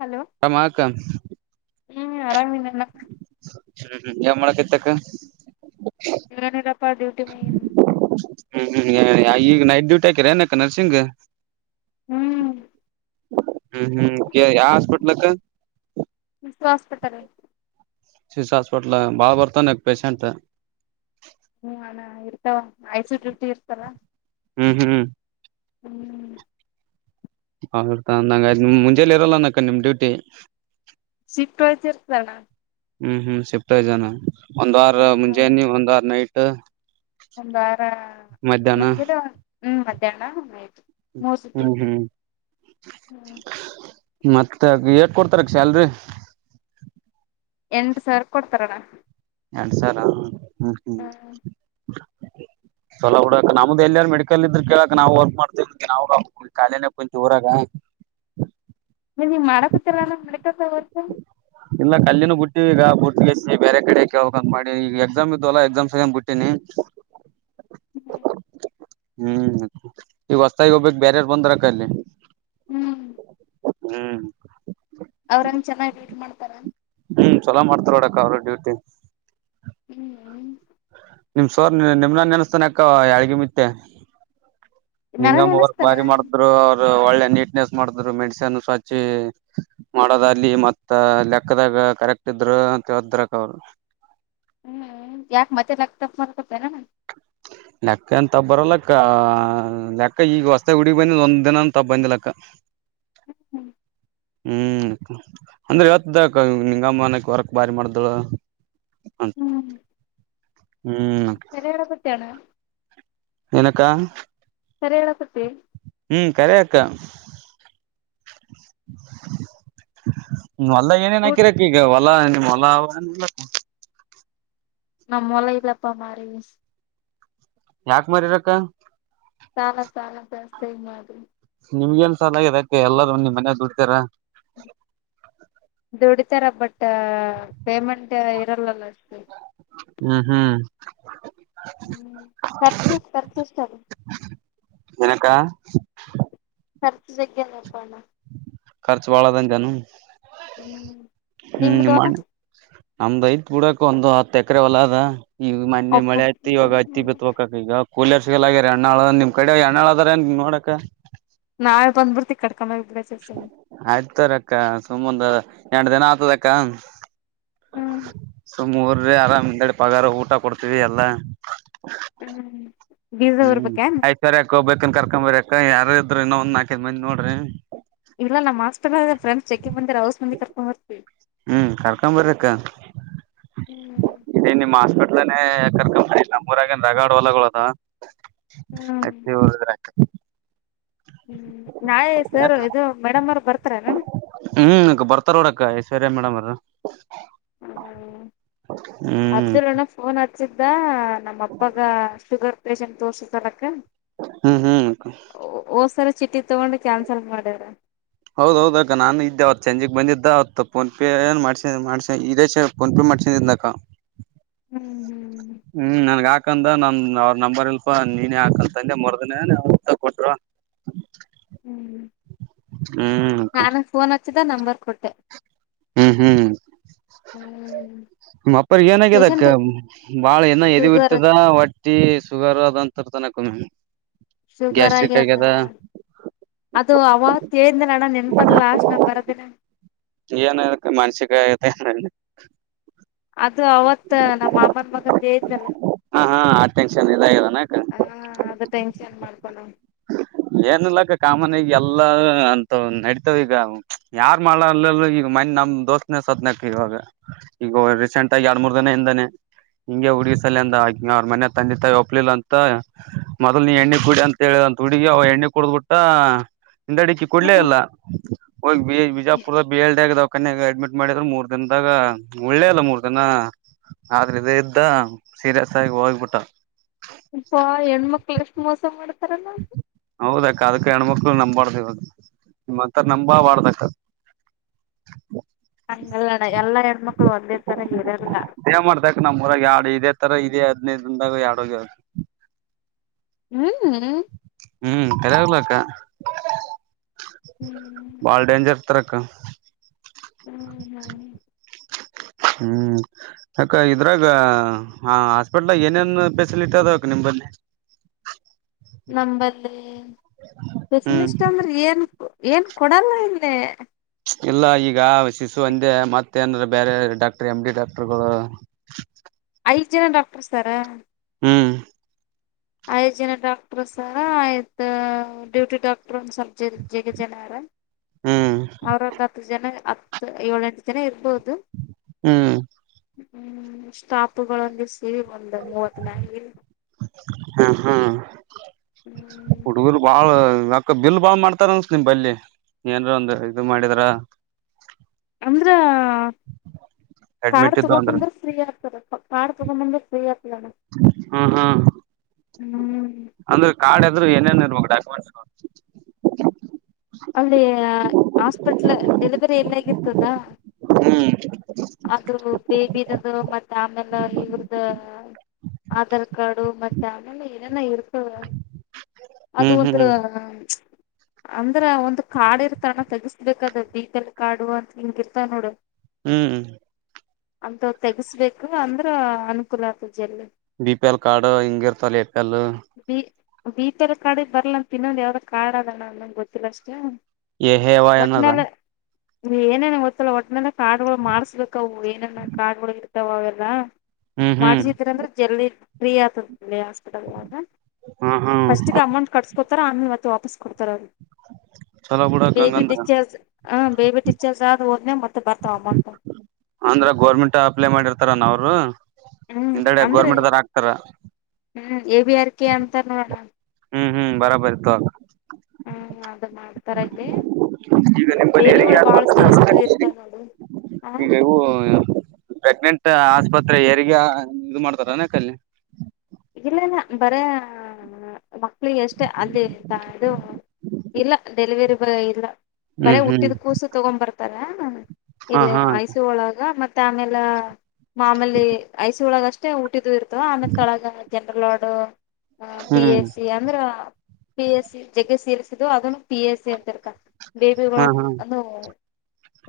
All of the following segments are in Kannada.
ಹಲೋ ಹಮಕ. ಹ್ಮ್ ಆರಾಮೇ ಅಣ್ಣ. ಹ್ಮ್ಮ ಯಾವ ಮಾಡತ್ ಇತಕ್ಕ. ಇಗಾನ ತಪ್ಪ ಡ್ಯೂಟಿ ಮಾಡಯಿ. ಹ್ಮ್ ಹ್ಮ ಈಗ ನೈಟ್ ಡೂಟ ಹಾಕಿರ ಏನಕಾ ನರ್ಸಿಂಗ್. ಹ್ಮ್. ಹ್ಮ್ ಹ್ಮ್ ಯಾವ ಹಾಸ್ಪಿಟಲಕ್ಕ. ಹಸ್ಪಿಟಲ್. ಸಿ ಹಾಸ್ಪಿಟಲ್ ಬಾ ಬರ್ತಾನೆ ಪೇಶಷೆಂಟ್. ಹೂ ಅಣ್ಣ ಇರ್ತಾವ ಐಸ ಡಿ್ಟಿ ಇರ್ತವ. ಹ್ಮ್ ಹ್ಮ್ ಹ್ಮ್ ಹರ್ತಾ ಅಂದಂಗ ನಿಮ್ ಮುಂಜೆಲಿ ಇರಲ್ಲ ನಕ ನಿಮ್ ಡ್ಯೂಟಿ. ಸಿಫ್ಟ ಹಯ್ತಿ ಇರ್ತಾನ. ಹ್ಮ್ ಹ್ಮ್ ಶಿಫ್ಟ್ ಐ ಜಾನ ಒಂದ್ ವಾರ ಮುಂಜಾನಿ ಒಂದ್ ವಾರ ನೈಟ್. ಒಂಬಾರ ಮಧ್ಯಾಹ್ನ ಮುಂಜಾನ ಹ್ಮ್ ಮಧ್ಯಾಹ್ನ ಆಯ್ತು. ಹ್ಮ್ ಮೋಸಿಕತ ಹ್ಮ್ ಹ್ಮ. ಮತ್ತ ಎಟ್ ಕೊಡ್ತಾರಕ್ ಶ್ಯಾಲ್ರಿ. ಎಂಟು ಸಾವಿರ ಕೊಡ್ತಾರಣ್ಣ. ಎರಡ್ ಸಾವರ ಹ್ಮ ಹ್ಮ್. ಸಲ ಹುಡಾಕ ನಮ್ದು ಎಲ್ಲಾರು ಮೆಡಿಕಲ್ ಇದ್ರೆ ಕೇಳಾಕ್ ನಾವು ವರ್ಕ್ ಮಾಡ್ತೇವಿ ನಾಲನ ಕಾಲಿನ ಕುಂತಾವ ಊರಾಗ. ನೀ ನೀ ಮಾಡಕತ್ತರಾನ ಮೆಡಿಕಲ್ ದಾಗ ವರ್ಕ್. ಇಲ್ಲ ಅಲ್ಲಿನೂ ಬಿಟ್ಟಿವಿ ಈಗ ಬುಟ್ಟ ಎಿ ಬೇರೆ ಕಡೆ ಕೇಳಬೇಕಂತ ಮಾಡಿ ಈಗ ಎಕ್ಸಾಮ್ ಇದ್ದಲ್ಲ ಎಕ್ಸಾಮ್ ಸ್ ಬಿಟ್ಟಿನಿ. ಹ್ಮ್ ಈಗ ಹೊಸತಾಗಿ ಹೋಗ್ಬೇಕಕ್ ಬ್ಯಾರರ್ ಬಂದರಕಲ್ಲಿ. ಹ್ಮ್ ಹ್ಮ್ ಅವ್ರಂಗ ಚೆನ್ನಾಗ್ ಮಾಡ್ತಾರ. ಹ್ಮ್ ಚಲೋ ಮಾಡ್ತಾರ ನೋಡಕ್ಕ ಅವ್ರರು ಡ್ಯೂಟಿ. ಹ್ಮ್ ನಿಮ್ ಸೋರ್ ನಿಮನ ನೆನಸ್ತಾನ ಅಕ್ಕ ಯಳ್ಗಿ ಮತ್ತೆ. ನನನ್ ನಿಂಗಮ್ಮ ಅವರ್ ಅನಸ್ತಾನ ಬಾರಿ ಮಾಡಿದ್ರು. ಒಳ್ಳೆ ನೀಟ್ನೆಸ್ ಮಾಡ್ರು ಮೆಡನ್ ಸ್ವಛಿ ಮಾಡೋದಲ್ಲಿ ಮ ಲೆಕ್ಕದಾಗ ಕರೆಕ್ಟ್ ಇದ್ರು ಅಂತೇಳ್ದರಕ ಅವ್ರು ಹ್ಮ್ ಯಾಕೆ ಮತ್ತೆ ಕ್ಟಾಪ್ ಮಾಡಕೊತನೆ ನು ಲೆಕ್ಕ ಅಂತ ತ ಬರಲ್ಲಕ್ಕ ಲೆಕ್ಕ ಈಗ ಹೊಸತೆ ಹುಡಗ ಬಂದ ಒಂದ್ ದಿನ ತ ಬಂದಿ ಲಕ್ಕ ಹ್ಮ್ ಹ್ಮ್ ಹ್ಮ್ ಅಂದ್ರೆ ಯಾವತ್ತದ ನಿಂಗಮ್ಮನಕ್ ಹೊರಕ್ ಬಾರಿ ಮಾಡ್ದಳ ಹ್ಮ್ ಹ್ಮ್ ಚರಡೆ ಪತಿಯಣ ನಕ್ಕಾ ಸರಿ ಹೇಳಕತ್ತಿ ಹ್ಮ್ ಕರಕ್ಕಾ ನಲ್ಲ ಊಟ್ ಏನೇನಕಿರಕ್ಕೆಗ ಅಲ್ಲ ಮಲ್ಲ ಅವಲ್ಲ ನಮ್ಮ ಮುಲಲಿಪ್ಪ ಮಾಡಾರ ಯಾಕ ಮರಿರಕ್ಕ ಸಾಲ ಸಾಲ ಪಸ ಮಾಡ್ರ ನಿಮ್ಗೆನ್ ಸಲ ಆಗಿದೆ ಅಕ ಎಲ್ಲದ ನಿಮ್ ಮನೆ ದುಡಿತರಾ ದುಡಿತಾರ ಬಟ್ ಪೇಮೆಂಟ್ ಇರಲ್ಲಲ್ಲ ಅಷ್ಟು ಹ್ಮ್ ಹ್ಮ್ ಹ್ಮ ಪರ್ಚೆಸ್ ಪರ್ಚೆಷ್ಟ ಏನಕ್ಕ ರ್ಚು ಜಗ್ ನಪ್ಪಣ ಕರ್ಚುವಾಳ ತಂದಾನ ಹ್ಮ್ ಹ್ಮ್ ನಿಮ್ದು ಹೊಲ ನಿಮನ್ ನಮಐತ್ ಬುಡೋ ಒಂದು ಹತ್ತು ಎಕರೆ ಒಲದ ಈಗ ಮನೆ ಅಬ್ಬಾ ಮಳೆ ಆಯ್ತು ಇವಾಗ ಹತ್ತಿ ಬಿತ್ ಹಕಕ್ ಈಗ ಕೂಲಿಯರ್ಸಿಲ್ಲ ಆಗ್ಯಾರ ಅಣ್ಣಾಳ ನಿಮ್ ಕಡೆ ಹಣ್ಣಳ ಅದಾರ ನೋಡಕ್ ನಾಳ ಬಂದ್ಬಿಡ್ತ ಕಡೆ ಆಯ್ತಾರ ಅಕ್ಕ ಸುಮ್ಮಂದ ಎರಡು ದಿನ ಆತದ ಅಕ್ಕ ಹ್ಮ್ ಸುಮ್ರ ಆರಾಮಡೆ ಪಗಾರ ಊಟ ಕೊಡ್ತೀವಿ ಎಲ್ಲಾ ಹ್ಮ್ ಬೀಜ ಹ್ಮ್ ಊರ್ಬೇಕೇನ್ ಐಶ್ವರ್ಯಾಕ ಹ್ಬೇಕನ್ ಕರ್ಕೊಂಬರಾಕ ಯಾರ ಇದ್ರು ಇನ್ನೊಂದ್ ನಾಲ್ಕೈದ್ ಮಂದಿ ನೋಡ್ರಿ ಇಲ್ಲ ನಮ್ಮ ಮಾಸ್ ಫ್ರೆಂಡ್ಸ್ ಚೆಂಗ ಬಂದರ ಹೌಸ್ ಮಂದಿ ಕರ್ಕೊ ಬ ಹ್ಮ್ ಕರ್ಕೊ ಬರಕ್ಕ ಹ್ಮ್ ಇದ ನಿಮ್ಮ್ ಹಸ್ಪ ಎಲ್ಲ ಕರ್ಕ ಮಾಡಿಲ್ಲ ಮೂರಗ ರಗಡ್ ಹೊಲದು ಹ್ಮ್ ಹ್ಮ್ ನಾಯಿ ಸರ್ ಇದು ಮೇಡಮ್ ಅವರು ಬರ್ತಾರ ನಣ ಹ್ಮ್ ಬರ್ತಾರ ನೋಡಕ್ಕ ಐಶ್ವರ್ಯ ಮೇಡಮ್ ಅವ ಹ್ಮ ಹ್ಮ್ ಅಬ್ದುಲ್ಲಣ ಫೋನ್ ಆ ಸಿದ್ದ ನಮ್ಮ ಅಪ್ಪಗ ಶುಗರ್ ಪೇಷೆಂಟ್ ತೋರ್ಷಲಕ್ಕ ಹ್ಮ್ ಹ್ಮ್ ಚಿಟಿ ತೊಗೊಂಡು ಕ್ಯಾನ್ಸಲ್ ಮಾಡ್ಯವ್ರ ಹೌದೌದ ಅ ನಾನು ಇದ್ದೆ ಅವತ್ ಸಂಜೆಗ್ ಬಂದಿದ್ದ ಅವತ್ ಫೋನ್ಪೇ ಮಾಡ್ಸ ಮಾಡ್ಸ ಇದೇ ಫೋನ್ಪೇ [unintelligible] [inaudible] ಯಾಕಂದ ನನ್ ಅವ್ರ ನಂಬರ್ ಇಲ್ಪ ನೀನೇ ಹಾಕಂತಂದೆ ಮರ್ದಿನ ತ ಕೊಟ್ರು ಹ್ಮ್ ಹೆಚ್ಚಿದ ನಂಬರ್ ಕೊಟ್ಟೆ ಹ್ಮ್ ಹ್ಮ್ ಹ್ಮ್ ಹ್ಮ್ ನಿ ಅಪ್ಪರ್ಗ ಏನಾಗದ ಪೇಶೆಂಟ್ ಅಕ್ಕ ಬಾಳ ಏನ ಎದ ಶುಗರ್ ಇರ್ತದ ವಟ್ಟಿ ಸುಗರ್ ಅದಂತ [unintelligible] ಶುಗರ್ ಆಗ್ಯದ ಅದು ಅವಣ ನನಪತ್ ಲಾಸ್ಟ್ ನ ಬರೋದಿನ ಏನಕ್ಕೆ ಮಾನಸಿಕತೆ ಏನ [unintelligible] [inaudible] ಅದು ಅವತ್ತ ನಮ್ಮ ಮಾಮನ ಮಗನ್ ಹೇಳ್ದಲ್ಲ ಹಾ ಹಾ ಆ ಟೆನ್ಷನ್ ಇದಾಗ್ಯದನಕ ಹಾ ಅದು ಟೆನ್ಷನ್ ಮಾಡ್ಕೊೊಂಡ ಏನಿಲ್ಲ ಕ ಕಾಮನ್ ಆಗಿ ಎಲ್ಲಾ ಲ್ಲ ಅಂತ ನಡತಾವ ಈಗ ಯಾರ ಮಾಡಲ್ಲ ಈಗ ಮ ನಮ್ ದೋಸ್ತನ ಸತ್ ನಕ ಈಗ ರೀಸೆಂಟ್ ಆಗಿ ಎರರ್ ಮೂರ್ ದನ ಹಿಂದಾನೆ ಹಿಂಗೆ ಹುಗಿಸಸಲ್ ಅಂದ ಆ ಅವ್ರ ಮನೆ ತಂದೆ ತಾಯಿ ಒಪ್ಲಿಲ್ಲ ಅಂತ ಮೊದ್ಲ್ ನೀ ಎಣ್ಣ ಕುಡಿ ಅಂತ ಹೇಳ ಹುಡಿ ಅವ ಎಣ್ಣೆ ಕುಡ್ದ್ಬಿಟ್ಟ ಇಂಡಡಿಕ್ಕಿ [unintelligible] ಕೊಡ್ಲೇ ಹ್ಮ ಅಲ್ಲ ಹೋಗಿ ಬಿಜಾಪುರದ ಬಲ್ಡೆಗದ ಕನ್ಯಾಗ ಅಡ್ಮಿಟ್ ಮಾಡಿದ್ರ ಮೂರ್ ದಿನದಾಗ ಒಳ್ಳೇ ಅಲ್ಲ ಮೂರ್ ದಿನ ಆದ್ರೆ ಇದ ಇದ್ದ ಸೀರಿಯಸ್ ಆಗಿ ಹೋಗ್ಬಿಟ್ಟ ಇಪ್ಪಾ ಹೆಣ್ಮಕ್ಕಳ ಎಷ್ಟು ಮೋಸ ಮಾಡ ಹೌದಕ್ಕ ಅದಕ್ಕೆ ಹೆಣ್ಮುಕ್ ನಂಬಾರ್ದು ನಿಮ್ ಅಂತರ ನಂಬಾ ಬಡ್ದಕ್ ಹಂಗೆಲ್ಲಾ ಅಣ್ಣ ಎಲ್ಲಾ ಹೆಣ್ಮಕ್ಕಳು ಒಂದತರ ಇರಲ್ಲ ಆ ತರ [unintelligible] ಇದೆ ಹದ್ನೈದಂದಾಗ ಯಡೋಗ್ಯದು ಹ್ಮ್ ಹ್ಮ್ ಹ್ಮ್ ರಾಗಲಕ್ಕ [unintelligible] ಬಾಳ ಡೇಂಜರ್ [unintelligible] ಅಕ್ಕ ಹ್ಮ್ ಹ್ಮ್ ಹ್ಮ್ ಅಕ್ಕ ಇದ್ರಾಗ ಹಾಸ್ಪಿಟ್ಲ್ ಏನೇನ್ ಫೆಸಿಲಿಟಿ ಅದ ಅ ನಿಮ್ದಲ್ಲಿ [unintelligible] ನಮ್ಮಲ್ಲಿ ಹ್ಮ್ ಸ್ಪೆಷಲಿಸ್ಟ್ ಅಂದ್ರೆ ಏನ್ ಏನ್ ಕೊಡಲ್ಲ ಇಲ್ಲೇ ಎಲ್ಲ ಈಗ ಶಿಶು ಅಂದೇ ಮತ್ತ ಏನ್ರ ಬೇರೆ ಡಾಕ್ಟರ್ ಎಮ್ ಡಿ ಡಾಕ್ಟರ್ಗಳು ಐದು ಜನ ಡಾಕ್ಟರ್ ಸಾರಾ ಹ್ಮ್ ಐದುು ಜನ ಡಾಕ್ಟ್ರ ಸ ಆಯ್ತು ಡ್ಯೂಟಿ ಡಾಕ್ಟ್ರ ಒಂದುಸಲ್ ಜ [unintelligible] ಜಗ ಜನಾರ ಹ್ಮ್ ಅವ್ರ ಒಂದ್ ಹತ್ತು ಜನ ಹತ್ತು ಏಳೆಂಟು ಜನ ಇರ್ಬೋದು ಹ್ಮ್ ಹ್ಮ್ ಸ್ಟಾಪುಗಳಲ್ಲಿ ಇ ಬಂದು ಮೂವತ್ನ ಹಾ ಹಾ [unintelligible] ಹುಡುಗರು ಬಾಳ ಇವಕ್ಕ ಬಿಲ್ ಬಾವ್ ಮಾಡ್ತಾರನ್ಸ ನಿಮ್ ಬಲ್ಲಿ ಏನ್ರ ಒಂದು ಇದು ಮಾಡಿದ್ರ ಅಂದ್ರ ಕಾರ್ ಅಡ್ಮಿಟ್ ಇದ್ದು ತಗೊಂಡ್ ಅಂದ್ರ ಬಂದ್ರ ಫ್ರೀ ಆಗ್ತದ ಕರ್ ತಗೊಂಬಂದು ಫ್ರೀ ಆಗ್ತಾರೆ ಹ್ಮ ಹ್ಮ ಹ್ಮ್ ಅಂದ್ರೆ ಕಾಡೆದ [unintelligible] ಏನೇನು ಇರ್ಮ ಡಾಕ್ಯುಮೆಂಟ್ಸ್ಗಳು ಅಲ್ಲಿ ಆಾಸ್ಪಿಟ್ಲ್ ಡೆಲಿವರಿ ಎಲ್ಲಗರ್ತದಾ ಹ್ಮ್ ಆದ್ರೂ ಬೇಬಿದದು ಮತ್ತೆ ಆಮೇಲೆ ಇವ್ರ್ದ ಆಧಾರ್ ಕಾರ್ಡು ಮತ್ತೆ ಆಮೇಲೆ ಏನನ ಇರುತ್ತ ಹ ಅದು ಹ್ಮ್ ಹ್ಮ್ ಒಂದು ಅದ್ರ ಒಂದು ಕಾಡ್ ಇರ್ತ ಅಣ ತೆಗಸ್ಬೇಕ ಅದ ಬೀದಲ್ಲಿ ಕಾಡು ಅಂತ ಹಿಂಗ ಇರ್ತಾವ ನೋಡು ಹ್ಮ್್ಮ ಅಂತವ ತೆಗಸ್ಬೇಕು ಅಂದ್ರೆ ಅನುಕೂಲ ಆಗ್ತದೆ ಬಿ ಪಿ ಎಲ್ ಕಾರ್ಡ್ ಹಿಂಗ ಇರ್ತಲ್ ಏರ್ಪೆಲ್ ಬಿ ಬಿ ಪಿ ಎಲ್ ಕಾರ್ಡಿಗೆ ಬರಲ್ಲ ಅಂತ ತಿನ್ನೊಂದು ಯಾವು್ದ ಕಾರ್ ಅದಣ್ಣ ನಮ್ಗೆ ಗೊತ್ತಿಲ್ಲ ಅಷ್ಟೇ ಎಹೇವಾ ಎದಾ ಏನೇನ ಗೊತ್ತಲ್ಲ ಒಟ್ಟ ಮೇಲೆ ಕಾರ್ಡ್ಗಳು ಮಾಡಸ್ರರೇಕವು ಏನೇನ ಕಾರ್ಡ್ಗಳು ಇರ್ತಾವ ಅವೆಲ್ಲಾ ಹ್ಮ್ ಹ್ಮ್ ಮಾಡ್ರರಿಸಿದೀರಂದ್ರೆ ಜಲ್ದಿ ಫ್ರೀ ಆತದ ಲ್ಲೇ ಹಾಸ್ಪಿಟಲ್ದಾಗ ಹ್ಮ್ ಹ್ಮ್ ಫಸ್ಟಿಗೆ ಅಮೌಂಟ್ ಕಟ್ಸ್ಕೊಡ್ತಾರ ಆಮೇಲೆ ಮತ್ತೆ ವಾಪಸ್ ಕೊಡ್ತಾರ ಅವರಿಗ [inaudible] ಚಲೋ ಬಿಡಕ್ ಬೇಬಿ ಹಂಗಂದ್ರ ಡಿಸ್ಚಾರ್ಜ್ ಹಾಂ ಬೇಬಿ ಡಿಸ್ಚಾರ್ಜ್ ಆದ ಹೋದ ಮ್ಯಾಗ್ ಮತ್ತೆ ಬರ್ತಾವ ಅಮೌಂಟ ಅಂದ್ರ ಗೋರ್ಮೆಂಟ್ ಅಪ್ಲೈ ಮಾಡಿರ್ತಾರ ನಾವ್ರು ಹ್ಮ್ ಹಿಂದಗಡೆ ಗೋರ್ಮೆಂಟ್ದಾರ ಆಕ್ತಾರ ಹ್ಞೂ ಎ ಬಿ ಆರ್ ಕೆ ಅಂತಾರ್ ನೋಡಣ ಹ್ಮ್ ಹ್ಮ್ ಬರಾಬರಿ ತುಗೋ ಹ್ಮ್ ಅದ ಮಾಡ್ತಾರಿಲ್ಲೇ ಈಗ ಮತ್ತ್ ನಿಮ್ ಬಲ್ಲಿ ಹೆರಿಗೆ ಬೇಬಿಗಳು ಬಾಳ ಸೀರಿಯಸ್ ಇದ್ದಿದ್ವ ಆದ್ಮೇಲೆ ಇರ್ತಾವ್ ನೋಡು ಆ ಈಗ ಇವು ಪ್ರೆಗ್ನೆಂಟ್ ಆಸ್ಪತ್ರೆ ಹೆರಿಗೆ ಇದು ಮಾಡ್ತಾರನಕ್ಕ ಅಲ್ಲೆ ಇಲ್ಲ ಇಲ್ಲ ಬರೇ ಮಕ್ಳಿಗೆ ಅಷ್ಟೇ ಅಲ್ಲಿ ಇದು ಇಲ್ಲ ಡೆಲಿವರಿ ಬಾಯ್ ಇಲ್ಲ ಬರೇ ಹ್ಮ್ ಹ್ಮ್ ಹುಟ್ಟಿದ್ ಕೂಸು ತಗೊಂಡ್ ಬರ್ತಾರ ಹಾ ಇಲ್ಲ ಹಾ ಆಯಸ ಒಳಗ ಮತ್ತ ತ್ತ ಆಮೇಲೆ ಮಾಮೂಲಿ ಐಸಿಯು ಒಳಗ ಅಷ್ಟೇ ಹುಟ್ಟಿದ್ದು ಇರ್ತವ ಆಮೇಲೆ ತೆಳಗ ಜನರಲ್ ವಾರ್ಡ್ ಪಿ ಹ್ಮ್ ಎಸ್ ಸಿ ಅಂದ್ರ ಪಿ ಎಸ್ ಸಿ ಜಗ್ಗೆ ಸೀರೀಯಸ್ ಇದ್ದು ಅದನ್ನು ಪಿ ಎಸ್ ಸಿ ಅಂತರ್ತಾವ್ ಬೇಬಿಗಳು ಹಾ ಹಾ ಅಂದ್ರ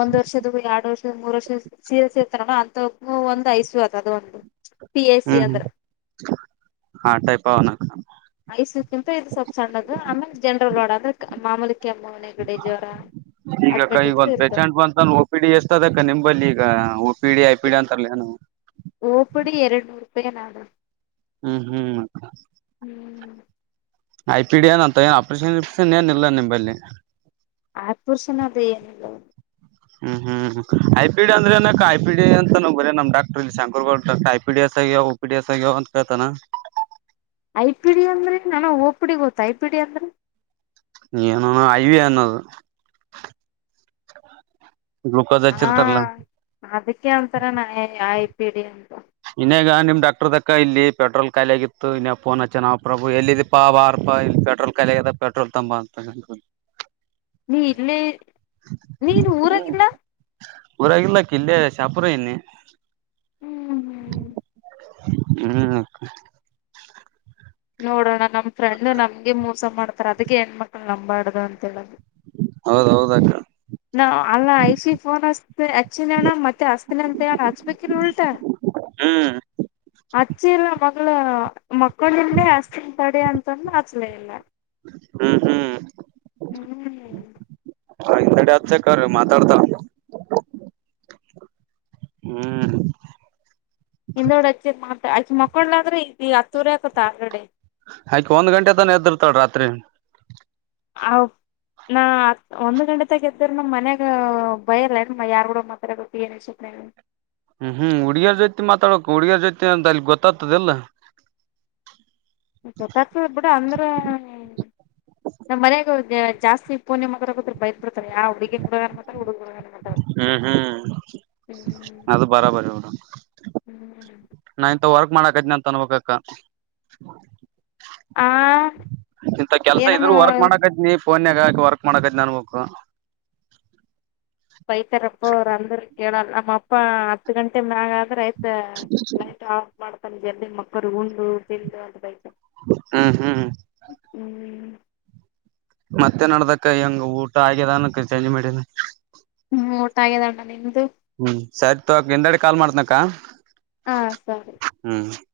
ಒಂದ್ ವರ್ಷದ್ವೂ ಎರಡು ವರ್ಷ ಮೂರು ವರ್ಷ ಸೀರೆಸ್ ಇರ್ತಾರ ಅಂತವಕ್ಕೂ ಒಂದು ಐಸಿಯು ಅದ ಅದು ಒಂದು ಪಿ ಎ ಸಿ ಅಂದ್ರ ಹಾ ಟೈಪಾವನಕ್ಕ ಐಸಿಯು ಕ್ಕಿಂತ ಇದು ಸ್ವಲ್ಪ್ ಸಣ್ಣದ ಆಮೇಲೆ ಜನರಲ್ ವಾರ್ಡ್ ಅಂದ್ರೆ ಮಾಮೂಲಿ ಕೆಮ್ಮು ನೆಗಡಿ ಜ್ವರ ಈಗಕ್ಕ ಅಡ್ಮಿಟ್ ಈಗ ಇದ್ದು ಒಂದ್ ಇರ್ತವ ಪೇಶೆಂಟ್ ಬಂತಾನ ಓ ಪಿ ಡಿ ಎಷ್ಟದಕ್ಕ ನಿಂಬಲ್ಲಿ ಈಗ P D I P D ಅಂತರಲ್ಲೇನು ಓಪಿಡಿ ಎರಡ್ನೂರೂಪಾಯಿ ಏನದ ಹ್ಮ್ ಹ್ಮ್ ಅಕ್ಕ ಹ್ಮ್ ಐ ಪಿ ಡಿ ಏನ್ಂತ ಏನ್ ಆಪ್ರೇಷನ್ ಗೀಪ್ರೇಷನ್ ಏನ್ ಇಲ್ಲ ನಿಂಬಲ್ಲಿ ಆಪರೇಷನ್ ಅದ ಏನು ಇಲ್ಲ ಹ್ಮ್ ಹ್ಮ್ ಹ್ಮ್ ಐ ಪಿ ಡಿ ಅಂದ್ರೆನಕ್ಕ ಐ ಪಿ ಡಿ ಅಂತ ಬರಿ ನಮ್ doctor Shankar Gowda doc I P D O P D S ಅಗ್ಯಾವ್ ಅಂತ ಕೇಳ್ತಾನ ಐ ಪಿ ಡಿ ಅಂದ್ರೇನಣ ಓಪಿಡಿ ಗೊತ್ತ ಐ ಪಿ ಡಿ ಅಂದ್ರ ಏನೋ ಐವೀ ಅನ್ನದು ಹಾ ಅದಕ್ಕೆ ಅಂತಾರೇ ನಾ ಐ ಪಿ ಡಿ ಅಂತ ಇನ್ಯಾಗ ನಿಮ್ ಡಾಕ್ಟರ್ದ ಅಕ್ಕ ಇಲ್ಲಿ ಪೆಟ್ರೋಲ್ ಖಾಲಿ ಆಗಿತ್ತು ಇನ್ನಾಗ ಫೋನ್ ಹಚ್ಚೆ ನ ಪ್ರಭು ಎಲ್ಲಿದಿ ಪಾ ಬಾರ್ ಪಾ ಇಲ್ಲಿ ಪೆಟ್ರೋಲ್ ಖಾಲಿ ಆಗೆದ ಪೆಟ್ರೋಲ್ ತಂಬ ಅಂತಂದ ಹೂಂ ನೀ ಇಲ್ಲೇ ನೀನ್ ಊರಾಗಿಲ್ಲ ಊರಾಗಿಲ್ಲಕಿ ಇಲ್ಲೆ ಶಾಪುರದಾಗಿದ್ನಿ ಹ್ಮ್ ಹ್ಮ್ ಹ್ಮ್ ಅಕ್ಕ ನೋಡೋಣಾ ನಮ್ ಫ್ರೆಂಡ್ ನಮ್ಗೆ ಮೋಸ ಮಾಡ್ತಾರ ಅದಕ್ಕೆ ಹೆಣ್ ಮಕ್ಳ ನಂಬಾಡ್ದ ಅಂತ ಹೇಳದು ಹೌದೌದಕ್ಕ ನಾ ಅಲ್ಲ ಐ ಸಿ ಫೋನ್ ಹಸ್ ಹಚ್ಚಿನ ಅಣ್ಣ ಮತ್ತೆ ಹಸ್ತಿನಿ ಅಂತ ಹೇಳಣ ಹಚ್ಬೇಕಿಲ್ ಉಲ್ಟಾ ಹ್ಮ್ ಅಚ್ಚೀರ ಮ ಮಕ್ಕಂಡೀನ್ಲೇ ಹಸ್ತಿನ್ ತಡಿ ಅಂತಂದ್ಲ ಹಚ್ಚಲೇ ಇಲ್ಲ ಹ್ಮ್ ಹ್ಮ್ ಹ್ಮ್ ಹಾ ಹಿಂದಡೆ ಹಚ್ಚಾಕರ ಮಾತಾಡ್ತಾಳ್ನ ಹ್ಮ್ ಹಿಂದಡೆ ಹಚ್ಚಿದ್ರ ಮಾತ್ ಅಕಿ ಮಕ್ಕೊಂಡ್ಳಂದ್ರ ಈಗ ಹತ್ತೂವರಿ ಆತಂತ್ತ ಆಲ್ರೆಡಿ ಆಕಿ ಒಂದ್ ಗಂಟೆ ತಾನ ಎದಿರ್ತಾಳ ರಾತ್ರಿ ಹ ನಾ ಹತ್ ಒಂದ್ ಗಂಟೆ ತ ಎದ್ದ್ರ ನಮ್ ಮನ್ಯಾಗ ಬಯರ್ಲ್ಲ ಯಾರೂರೂಡ ಮಾತ್ರ ಗ ಹಾ ಹ್ಮ್ ಹ್ಮ್ ಹುಡುಗಿಯರ ಜೊತಿ ಮಾತಾಡಕ ಹುಡುಗಾರ್ ಜೊತಿ ಅಂತ ಅಲ್ಲಿ ಗೊತ್ತಾಗ್ತದೆಲ್ಲ ಗಾರ್ ಬಿಡ ಅಂದ್ರೆ ನಮ್ಮ್ ಮನಗೆ ಹ ಜಾಸ್ತಿ ಪೋ ನಿಮರ ಹ ಬಯರ್ ಬಿಡ್ತಾರ ಯಾ ಹುಗ ಹಡುಗತ್ರ ಹುಡುಗ ಹುಗ ಹ್ಮ್ ಹ್ಮ್ ಹ್ಮ್ ಅದು ಬರಾಬರಿ ಇರು ಹ್ಮ್ ನಾ ಇಂತ ವರ್ಕ್ ಮಾಡಕದನಿ ಅಂತ ಅನ್ಬಕ್ಕ ಆ ಇಂತ ಕೆಲ್ಸ ಏನನು ಇದ್ರರು ವರ್ಕ್ ಮಾಡಕತ್ ನೀ ಫೋನ್ರರಾಗಾಕ ವರ್ಕ್ ಮಾಡಕತ್ ನನ್ಬೇಕು ಬೈತಾರಪ್ಪ ಅವರು ಅಂದ್ರ ಕೇಳಲ್ಲ ನಮ್ಮಪ್ಪ ಹತ್ತು ಗಂಟೆ ಮ್ಯಾಗಾದ್ರೆ ಆಯ್ತು ಲೈಟ್ ಆಫ್ ಮಾಡ್ತಾನ ಜಲ್ ಮಕ್ಕರು ಉುಂಡು ತಿಂದು ಅ ಬೈ ಹ್ಮ ಹ್ಮ್ ಹ ಹ್ಮ್ ಮತ್ತೆ ನಡ್ದಕ್ಕ ಹೆಂಗ್ ಊಟ ಆಗದಾನ ಚೇಂಜ್ ಮಾಡಿನ ಹ್ಮ ಊಟ ಆಗಿದೆ ಅಣ್ಣ ನಿಮು ಹ್ಮ್ ಸರಿ ತೋಕ್ ನಿಂಡಾಡೆ ಕಾಲ್ ಮಾಡ್ತನಕ್ಕ ಹಾ ಸರಿ ಹ